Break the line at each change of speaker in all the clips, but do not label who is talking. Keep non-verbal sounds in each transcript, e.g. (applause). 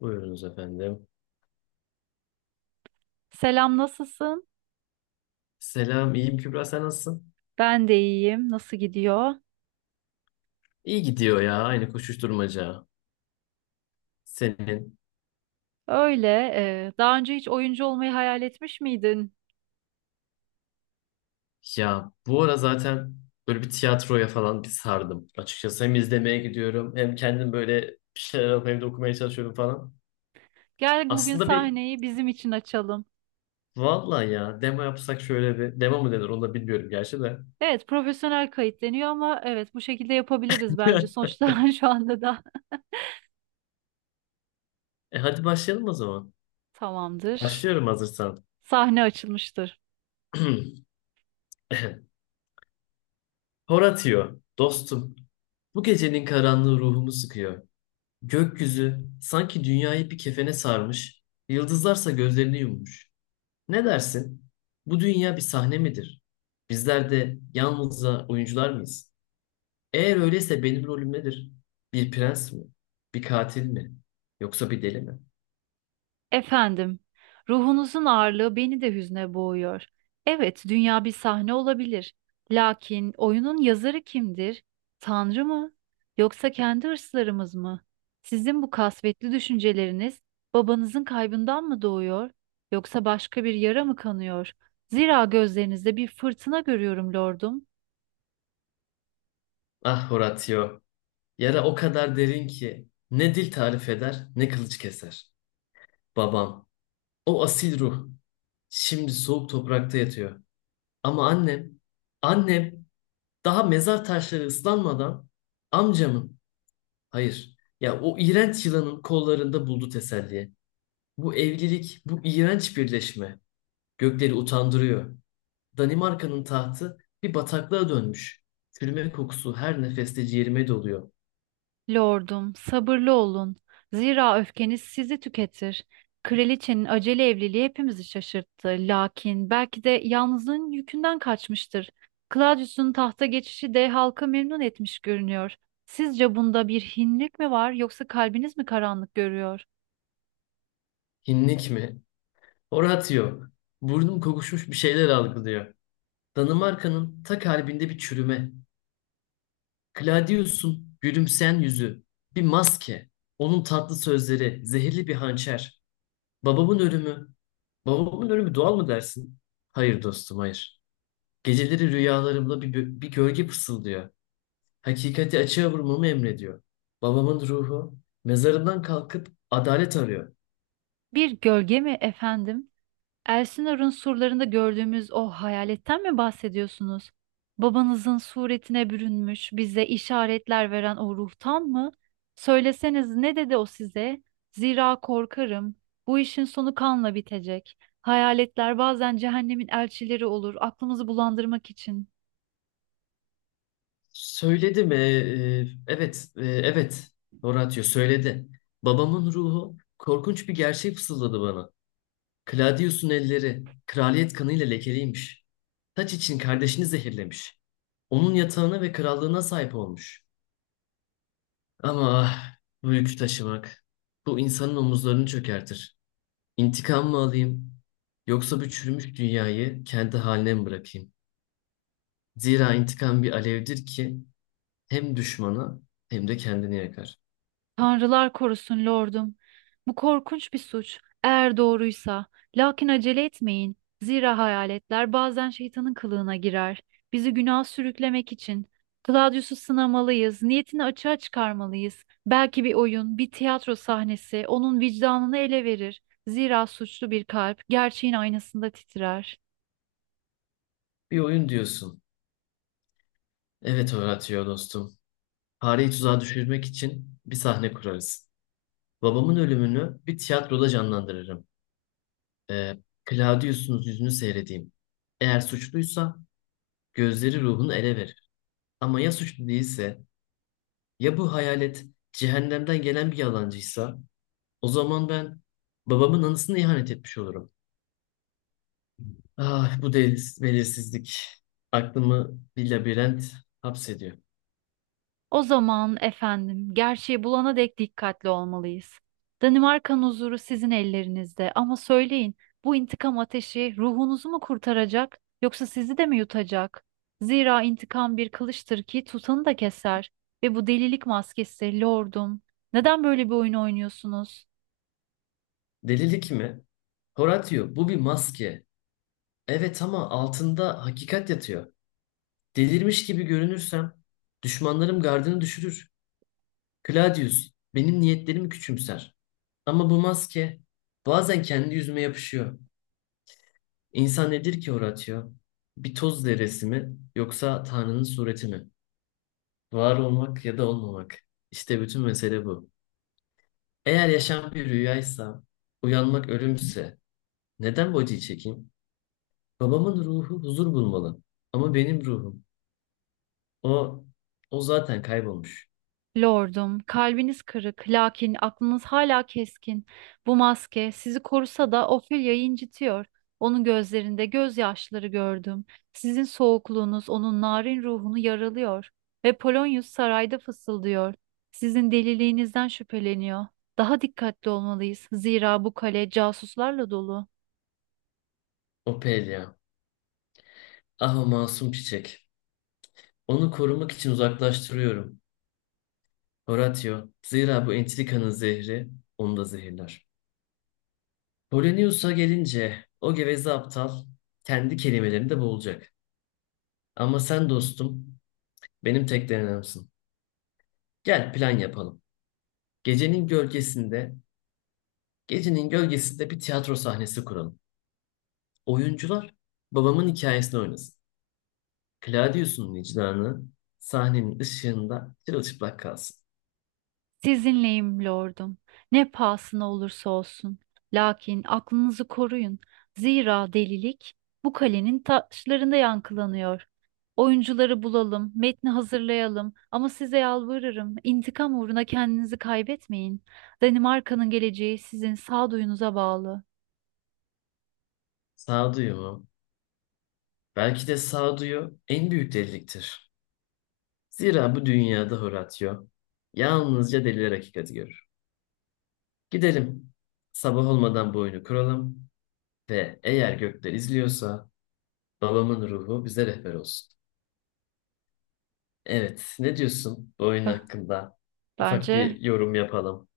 Buyurunuz efendim.
Selam, nasılsın?
Selam, iyiyim Kübra, sen nasılsın?
Ben de iyiyim. Nasıl gidiyor?
İyi gidiyor ya, aynı koşuşturmaca. Senin.
Öyle. Daha önce hiç oyuncu olmayı hayal etmiş miydin?
Ya bu ara zaten böyle bir tiyatroya falan bir sardım. Açıkçası hem izlemeye gidiyorum hem kendim böyle bir şeyler alıp evde okumaya çalışıyorum falan.
Gel bugün
Aslında bir
sahneyi bizim için açalım.
vallahi ya demo yapsak şöyle bir demo mu denir onu da bilmiyorum gerçi de.
Evet, profesyonel kayıt deniyor ama evet bu şekilde yapabiliriz bence.
(laughs)
Sonuçta (laughs) şu anda da
Hadi başlayalım o zaman.
tamamdır.
Başlıyorum hazırsan.
Sahne açılmıştır.
(clears throat) Horatio, dostum. Bu gecenin karanlığı ruhumu sıkıyor. Gökyüzü sanki dünyayı bir kefene sarmış, yıldızlarsa gözlerini yummuş. Ne dersin? Bu dünya bir sahne midir? Bizler de yalnızca oyuncular mıyız? Eğer öyleyse benim rolüm nedir? Bir prens mi? Bir katil mi? Yoksa bir deli mi?
Efendim, ruhunuzun ağırlığı beni de hüzne boğuyor. Evet, dünya bir sahne olabilir. Lakin oyunun yazarı kimdir? Tanrı mı? Yoksa kendi hırslarımız mı? Sizin bu kasvetli düşünceleriniz babanızın kaybından mı doğuyor? Yoksa başka bir yara mı kanıyor? Zira gözlerinizde bir fırtına görüyorum lordum.
Ah Horatio, yara o kadar derin ki ne dil tarif eder ne kılıç keser. Babam, o asil ruh şimdi soğuk toprakta yatıyor. Ama annem, annem daha mezar taşları ıslanmadan amcamın, hayır, ya o iğrenç yılanın kollarında buldu teselli. Bu evlilik, bu iğrenç birleşme gökleri utandırıyor. Danimarka'nın tahtı bir bataklığa dönmüş. Çürüme kokusu her nefeste ciğerime doluyor.
Lordum, sabırlı olun. Zira öfkeniz sizi tüketir. Kraliçenin acele evliliği hepimizi şaşırttı. Lakin belki de yalnızlığın yükünden kaçmıştır. Claudius'un tahta geçişi de halkı memnun etmiş görünüyor. Sizce bunda bir hinlik mi var yoksa kalbiniz mi karanlık görüyor?
Hinlik mi? Horatio. Burnum kokuşmuş bir şeyler algılıyor. Danimarka'nın ta kalbinde bir çürüme. Claudius'un gülümseyen yüzü. Bir maske. Onun tatlı sözleri, zehirli bir hançer. Babamın ölümü. Babamın ölümü doğal mı dersin? Hayır dostum, hayır. Geceleri rüyalarımda bir gölge fısıldıyor. Hakikati açığa vurmamı emrediyor. Babamın ruhu mezarından kalkıp adalet arıyor.
Bir gölge mi efendim? Elsinor'un surlarında gördüğümüz o hayaletten mi bahsediyorsunuz? Babanızın suretine bürünmüş, bize işaretler veren o ruhtan mı? Söyleseniz ne dedi o size? Zira korkarım. Bu işin sonu kanla bitecek. Hayaletler bazen cehennemin elçileri olur, aklımızı bulandırmak için.
Söyledi mi? Evet, evet. Horatio söyledi. Babamın ruhu korkunç bir gerçeği fısıldadı bana. Claudius'un elleri kraliyet kanıyla lekeliymiş. Taç için kardeşini zehirlemiş. Onun yatağına ve krallığına sahip olmuş. Ama ah, bu yükü taşımak. Bu insanın omuzlarını çökertir. İntikam mı alayım? Yoksa bu çürümüş dünyayı kendi haline mi bırakayım? Zira intikam bir alevdir ki hem düşmana hem de kendini yakar.
Tanrılar korusun lordum. Bu korkunç bir suç. Eğer doğruysa. Lakin acele etmeyin. Zira hayaletler bazen şeytanın kılığına girer. Bizi günah sürüklemek için. Claudius'u sınamalıyız. Niyetini açığa çıkarmalıyız. Belki bir oyun, bir tiyatro sahnesi onun vicdanını ele verir. Zira suçlu bir kalp gerçeğin aynasında titrer.
Bir oyun diyorsun. Evet Horatio dostum. Fareyi tuzağa düşürmek için bir sahne kurarız. Babamın ölümünü bir tiyatroda canlandırırım. Ee, Claudius'un yüzünü seyredeyim. Eğer suçluysa gözleri ruhunu ele verir. Ama ya suçlu değilse, ya bu hayalet cehennemden gelen bir yalancıysa o zaman ben babamın anısına ihanet etmiş olurum. Ah bu deliz, belirsizlik aklımı bir labirent hapsediyor.
O zaman efendim, gerçeği bulana dek dikkatli olmalıyız. Danimarka'nın huzuru sizin ellerinizde ama söyleyin, bu intikam ateşi ruhunuzu mu kurtaracak yoksa sizi de mi yutacak? Zira intikam bir kılıçtır ki tutanı da keser ve bu delilik maskesi lordum. Neden böyle bir oyun oynuyorsunuz?
Delilik mi? Horatio bu bir maske. Evet ama altında hakikat yatıyor. Delirmiş gibi görünürsem düşmanlarım gardını düşürür. Claudius benim niyetlerimi küçümser. Ama bu maske bazen kendi yüzüme yapışıyor. İnsan nedir ki Horatio? Bir toz zerresi mi yoksa Tanrı'nın sureti mi? Var olmak ya da olmamak. İşte bütün mesele bu. Eğer yaşam bir rüyaysa, uyanmak ölümse, neden bu acıyı çekeyim? Babamın ruhu huzur bulmalı. Ama benim ruhum, o, o zaten kaybolmuş.
Lordum, kalbiniz kırık, lakin aklınız hala keskin. Bu maske sizi korusa da Ophelia'yı incitiyor. Onun gözlerinde gözyaşları gördüm. Sizin soğukluğunuz onun narin ruhunu yaralıyor. Ve Polonius sarayda fısıldıyor. Sizin deliliğinizden şüpheleniyor. Daha dikkatli olmalıyız. Zira bu kale casuslarla dolu.
O Ophelia, ah o masum çiçek. Onu korumak için uzaklaştırıyorum. Horatio, zira bu entrikanın zehri onu da zehirler. Polonius'a gelince o geveze aptal kendi kelimelerinde boğulacak. Ama sen dostum benim tek denememsin. Gel plan yapalım. Gecenin gölgesinde, gecenin gölgesinde bir tiyatro sahnesi kuralım. Oyuncular babamın hikayesini oynasın. Claudius'un vicdanı sahnenin ışığında çırılçıplak kalsın.
Sizinleyim lordum. Ne pahasına olursa olsun. Lakin aklınızı koruyun. Zira delilik bu kalenin taşlarında yankılanıyor. Oyuncuları bulalım, metni hazırlayalım ama size yalvarırım, intikam uğruna kendinizi kaybetmeyin. Danimarka'nın geleceği sizin sağduyunuza bağlı.
Sağduyu mu? Belki de sağduyu en büyük deliliktir. Zira bu dünyada Horatio yalnızca deliler hakikati görür. Gidelim. Sabah olmadan bu oyunu kuralım ve eğer gökler izliyorsa babamın ruhu bize rehber olsun. Evet, ne diyorsun bu oyun
B-
hakkında? Ufak
Bence
bir yorum yapalım.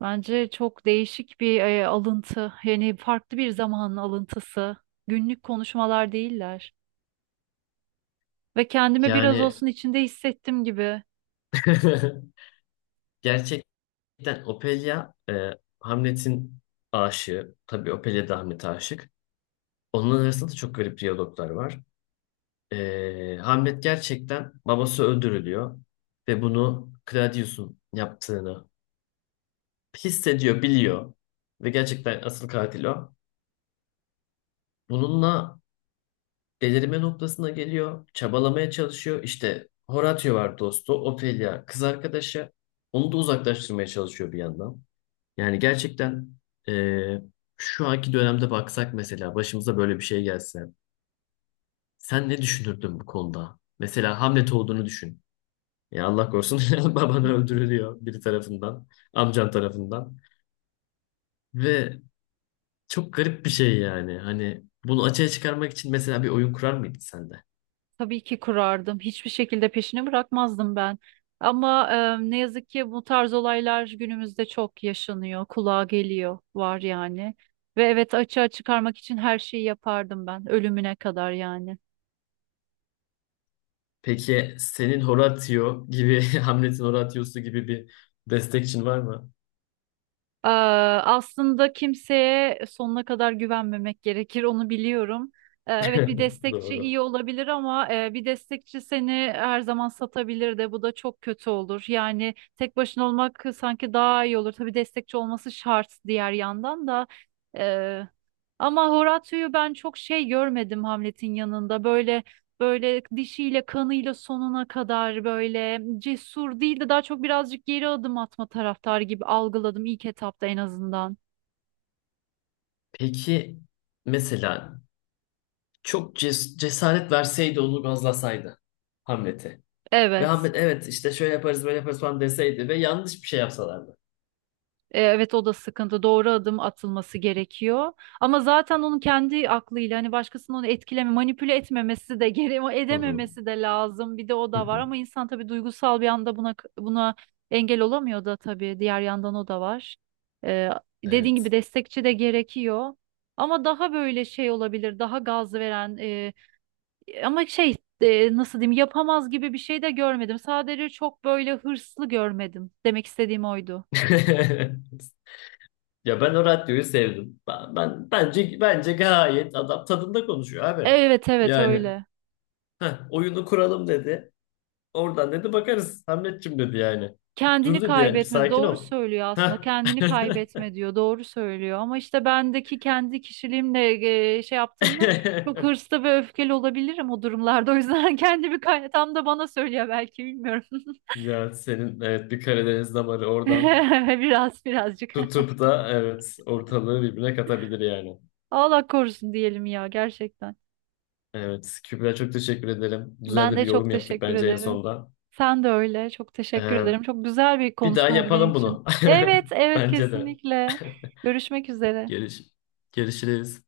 çok değişik bir alıntı. Yani farklı bir zamanın alıntısı. Günlük konuşmalar değiller. Ve kendimi biraz
Yani
olsun içinde hissettim gibi.
(laughs) gerçekten Ophelia Hamlet'in aşığı. Tabii Ophelia da Hamlet'e aşık. Onların arasında da çok garip diyaloglar var. Hamlet gerçekten babası öldürülüyor ve bunu Claudius'un yaptığını hissediyor, biliyor ve gerçekten asıl katil o. Bununla delirme noktasına geliyor, çabalamaya çalışıyor. İşte Horatio var dostu, Ophelia kız arkadaşı. Onu da uzaklaştırmaya çalışıyor bir yandan. Yani gerçekten eee, şu anki dönemde baksak mesela başımıza böyle bir şey gelse. Sen ne düşünürdün bu konuda? Mesela Hamlet olduğunu düşün. Ya Allah korusun (laughs) baban öldürülüyor biri tarafından, amcan tarafından. Ve çok garip bir şey yani. Hani bunu açığa çıkarmak için mesela bir oyun kurar mıydın sen de?
Tabii ki kurardım. Hiçbir şekilde peşini bırakmazdım ben. Ama ne yazık ki bu tarz olaylar günümüzde çok yaşanıyor, kulağa geliyor, var yani. Ve evet, açığa çıkarmak için her şeyi yapardım ben, ölümüne kadar yani.
Peki senin Horatio gibi, (laughs) Hamlet'in Horatio'su gibi bir destekçin var mı?
Ee, Aslında kimseye sonuna kadar güvenmemek gerekir, onu biliyorum. Evet, bir
(laughs)
destekçi
Doğru.
iyi olabilir ama bir destekçi seni her zaman satabilir de, bu da çok kötü olur. Yani tek başına olmak sanki daha iyi olur. Tabii destekçi olması şart diğer yandan da. Ee, Ama Horatio'yu ben çok şey görmedim Hamlet'in yanında. Böyle dişiyle kanıyla sonuna kadar böyle cesur değil de daha çok birazcık geri adım atma taraftarı gibi algıladım ilk etapta en azından.
Peki mesela çok cesaret verseydi, onu gazlasaydı Hamlet'e ve
Evet.
Hamlet evet işte şöyle yaparız böyle yaparız falan deseydi ve yanlış bir şey yapsalardı.
Evet, o da sıkıntı. Doğru adım atılması gerekiyor. Ama zaten onun kendi aklıyla hani başkasının onu etkileme, manipüle etmemesi de (laughs) gere
Hı hı.
edememesi de lazım. Bir de o
Hı
da var
hı.
ama insan tabii duygusal bir anda buna engel olamıyor da tabii diğer yandan o da var. E, Dediğin gibi
Evet.
destekçi de gerekiyor. Ama daha böyle şey olabilir, daha gaz veren ama nasıl diyeyim yapamaz gibi bir şey de görmedim. Sadece çok böyle hırslı görmedim. Demek istediğim oydu.
(laughs) Ya ben o radyoyu sevdim. Bence gayet adam tadında konuşuyor abi.
Evet, evet
Yani
öyle.
"Heh, oyunu kuralım dedi. Oradan dedi bakarız Hamletçim dedi yani. Dur
Kendini
dedi yani bir
kaybetme
sakin
doğru
ol.
söylüyor, aslında
Heh.
kendini kaybetme diyor, doğru söylüyor ama işte bendeki kendi kişiliğimle şey yaptığımda çok
(laughs)
hırslı ve öfkeli olabilirim o durumlarda, o yüzden (laughs) kendimi kay tam da bana söylüyor belki, bilmiyorum
Ya senin evet bir Karadeniz damarı oradan
(laughs) biraz birazcık
tutup da evet ortalığı birbirine katabilir yani.
(laughs) Allah korusun diyelim ya, gerçekten
Evet Kübra çok teşekkür ederim. Güzel
ben
de bir
de çok
yorum yaptık
teşekkür
bence en
ederim,
sonda.
sen de öyle, çok teşekkür
Ee,
ederim, çok güzel bir
Bir daha
konuşma oldu benim
yapalım
için,
bunu.
evet,
(laughs)
evet
Bence de.
kesinlikle görüşmek üzere.
Görüş, görüşürüz.